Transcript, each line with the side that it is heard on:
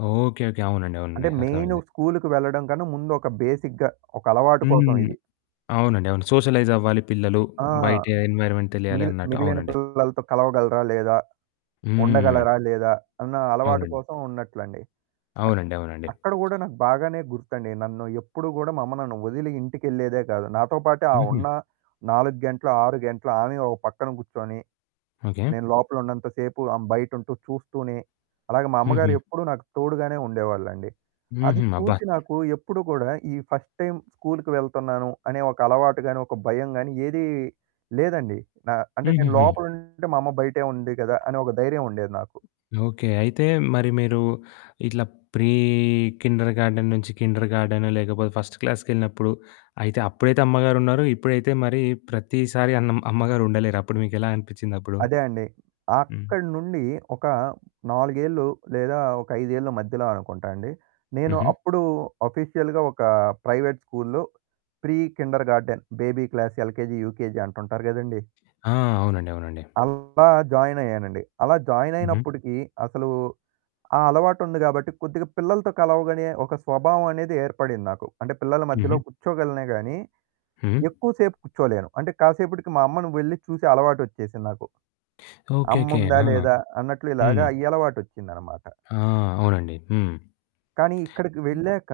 left: Okay. Okay. అవునండి.
right: అంటే
left: అవునండి.
right: మెయిను
left: అర్థమైంది.
right: స్కూలుకి వెళ్ళడం కన్నా ముందొక బేసిక్‌గా ఒక అలవాటు
left: హ్మ్.
right: కోసమిది.
left: అవునండి. అవును. సోషలైజవ్వాలి పిల్లలు.
right: ఆ!
left: బయట ఎన్వైర్‌మెంట్ తెలియాలి
right: మిగిలి
left: అన్నట్టు.
right: మిగిలిన
left: అవునండి.
right: పిల్లలతో కలవగలరా? లేదా?
left: హ్మ్.
right: ఉండగలరా? లేదా? అన్న అలవాటు
left: అవునండీ.
right: కోసం ఉన్నట్లండి. అ
left: అవునండి. అవునండి.
right: అక్కడ గూడా నాకు బాగానే గుర్తండి. నన్ను ఎప్పుడూ గూడా మా అమ్మ నన్ను వదిలి ఇంటికెళ్ళేదే గాదు. నాతో పాటే ఆ
left: హుహు.
right: ఉన్న 4 గంటలు, 6 గంటలు ఆమే ఒక పక్కన గూర్చొని.
left: ఓకే.
right: నేను లోపలున్నంత సేపు ఆమె బయటంటూ చూస్తూనే, అలాగ మా అమ్మగారు
left: హుహు.
right: ఎప్పుడూ నాకు తోడుగానే ఉండేవాళ్ళండి. అది
left: హుహు. అబ్బా!
right: చూసి నాకు ఎప్పుడూ కూడా ఈ ఫస్ట్ టైమ్ స్కూల్కి వెళ్తున్నాను, అనే ఒక అలవాటు గాని, ఒక భయం గాని ఏదీ లేదండి. నా అంటే నేను
left: హుహుహు.
right: లోపలుంటే మా అమ్మ బయటే ఉంది గదా! అనే ఒక ధైర్యముండేది నాకు.
left: ఓకే. అయితే మరి మీరు ఇట్లా ప్రీ కిండర్‌గార్టెన్ నుంచి కిండర్‌గార్టెన్ లేకపోతే ఫస్ట్ క్లాస్‌కెళ్ళినప్పుడు అయితే అప్పుడైతే అమ్మగారున్నారు. ఇప్పుడైతే మరి ప్రతిసారి అన్ అమ్మగారుండలేరు. అప్పుడు మీకెలా అనిపిచ్చిందప్పుడు?
right: అదే అండి.
left: హ్మ్.
right: అక్కడి నుండి ఒక 4 ఏళ్లు లేదా ఒక 5 ఏళ్ల మధ్యలో అనుకుంటా అండి. నేను
left: హుహు.
right: అప్పుడు ఆఫీషియల్‌గా ఒక ప్రైవేట్ స్కూల్లో pre kindergarten baby class, LKG, UKG అంటుంటారు గదండీ.
left: ఆ! అవునండి. అవునండి.
right: అలా జాయినయ్యానండి. అలా జాయిన్
left: హుహు.
right: అయినప్పుడికీ అసలూ ఆ అలవాటుంది గాబట్టి కొద్దిగా పిల్లలతో కలవగనే ఒక స్వభావమనేది ఏర్పడింది నాకు. అంటే పిల్లల మధ్యలో
left: హుహు.
right: కుచ్చోగలనే గాని,
left: హ్మ్.
right: ఎక్కువ సేపు కుచ్చోలేను. అంటే కాసేపటికి మా అమ్మను వెళ్లి చూసే అలవాటొచ్చేసింది నాకు.
left: ఓకే. ఓకే.
right: అమ్ముందా
left: ఆ!
right: లేదా అన్నట్లు. ఇలాగా
left: హ్మ్.
right: ఈ అలవాటొచ్చిందన్నమాట.
left: ఆ! అవునండి. హ్మ్.
right: కానీ ఇక్కడికి వెళ్ళాక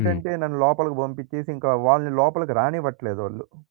left: హ్మ్.
right: నన్ను లోపలికి పంపించేసి ఇంకా వాళ్ళని లోపలికి రానివ్వట్లేదోళ్ళు.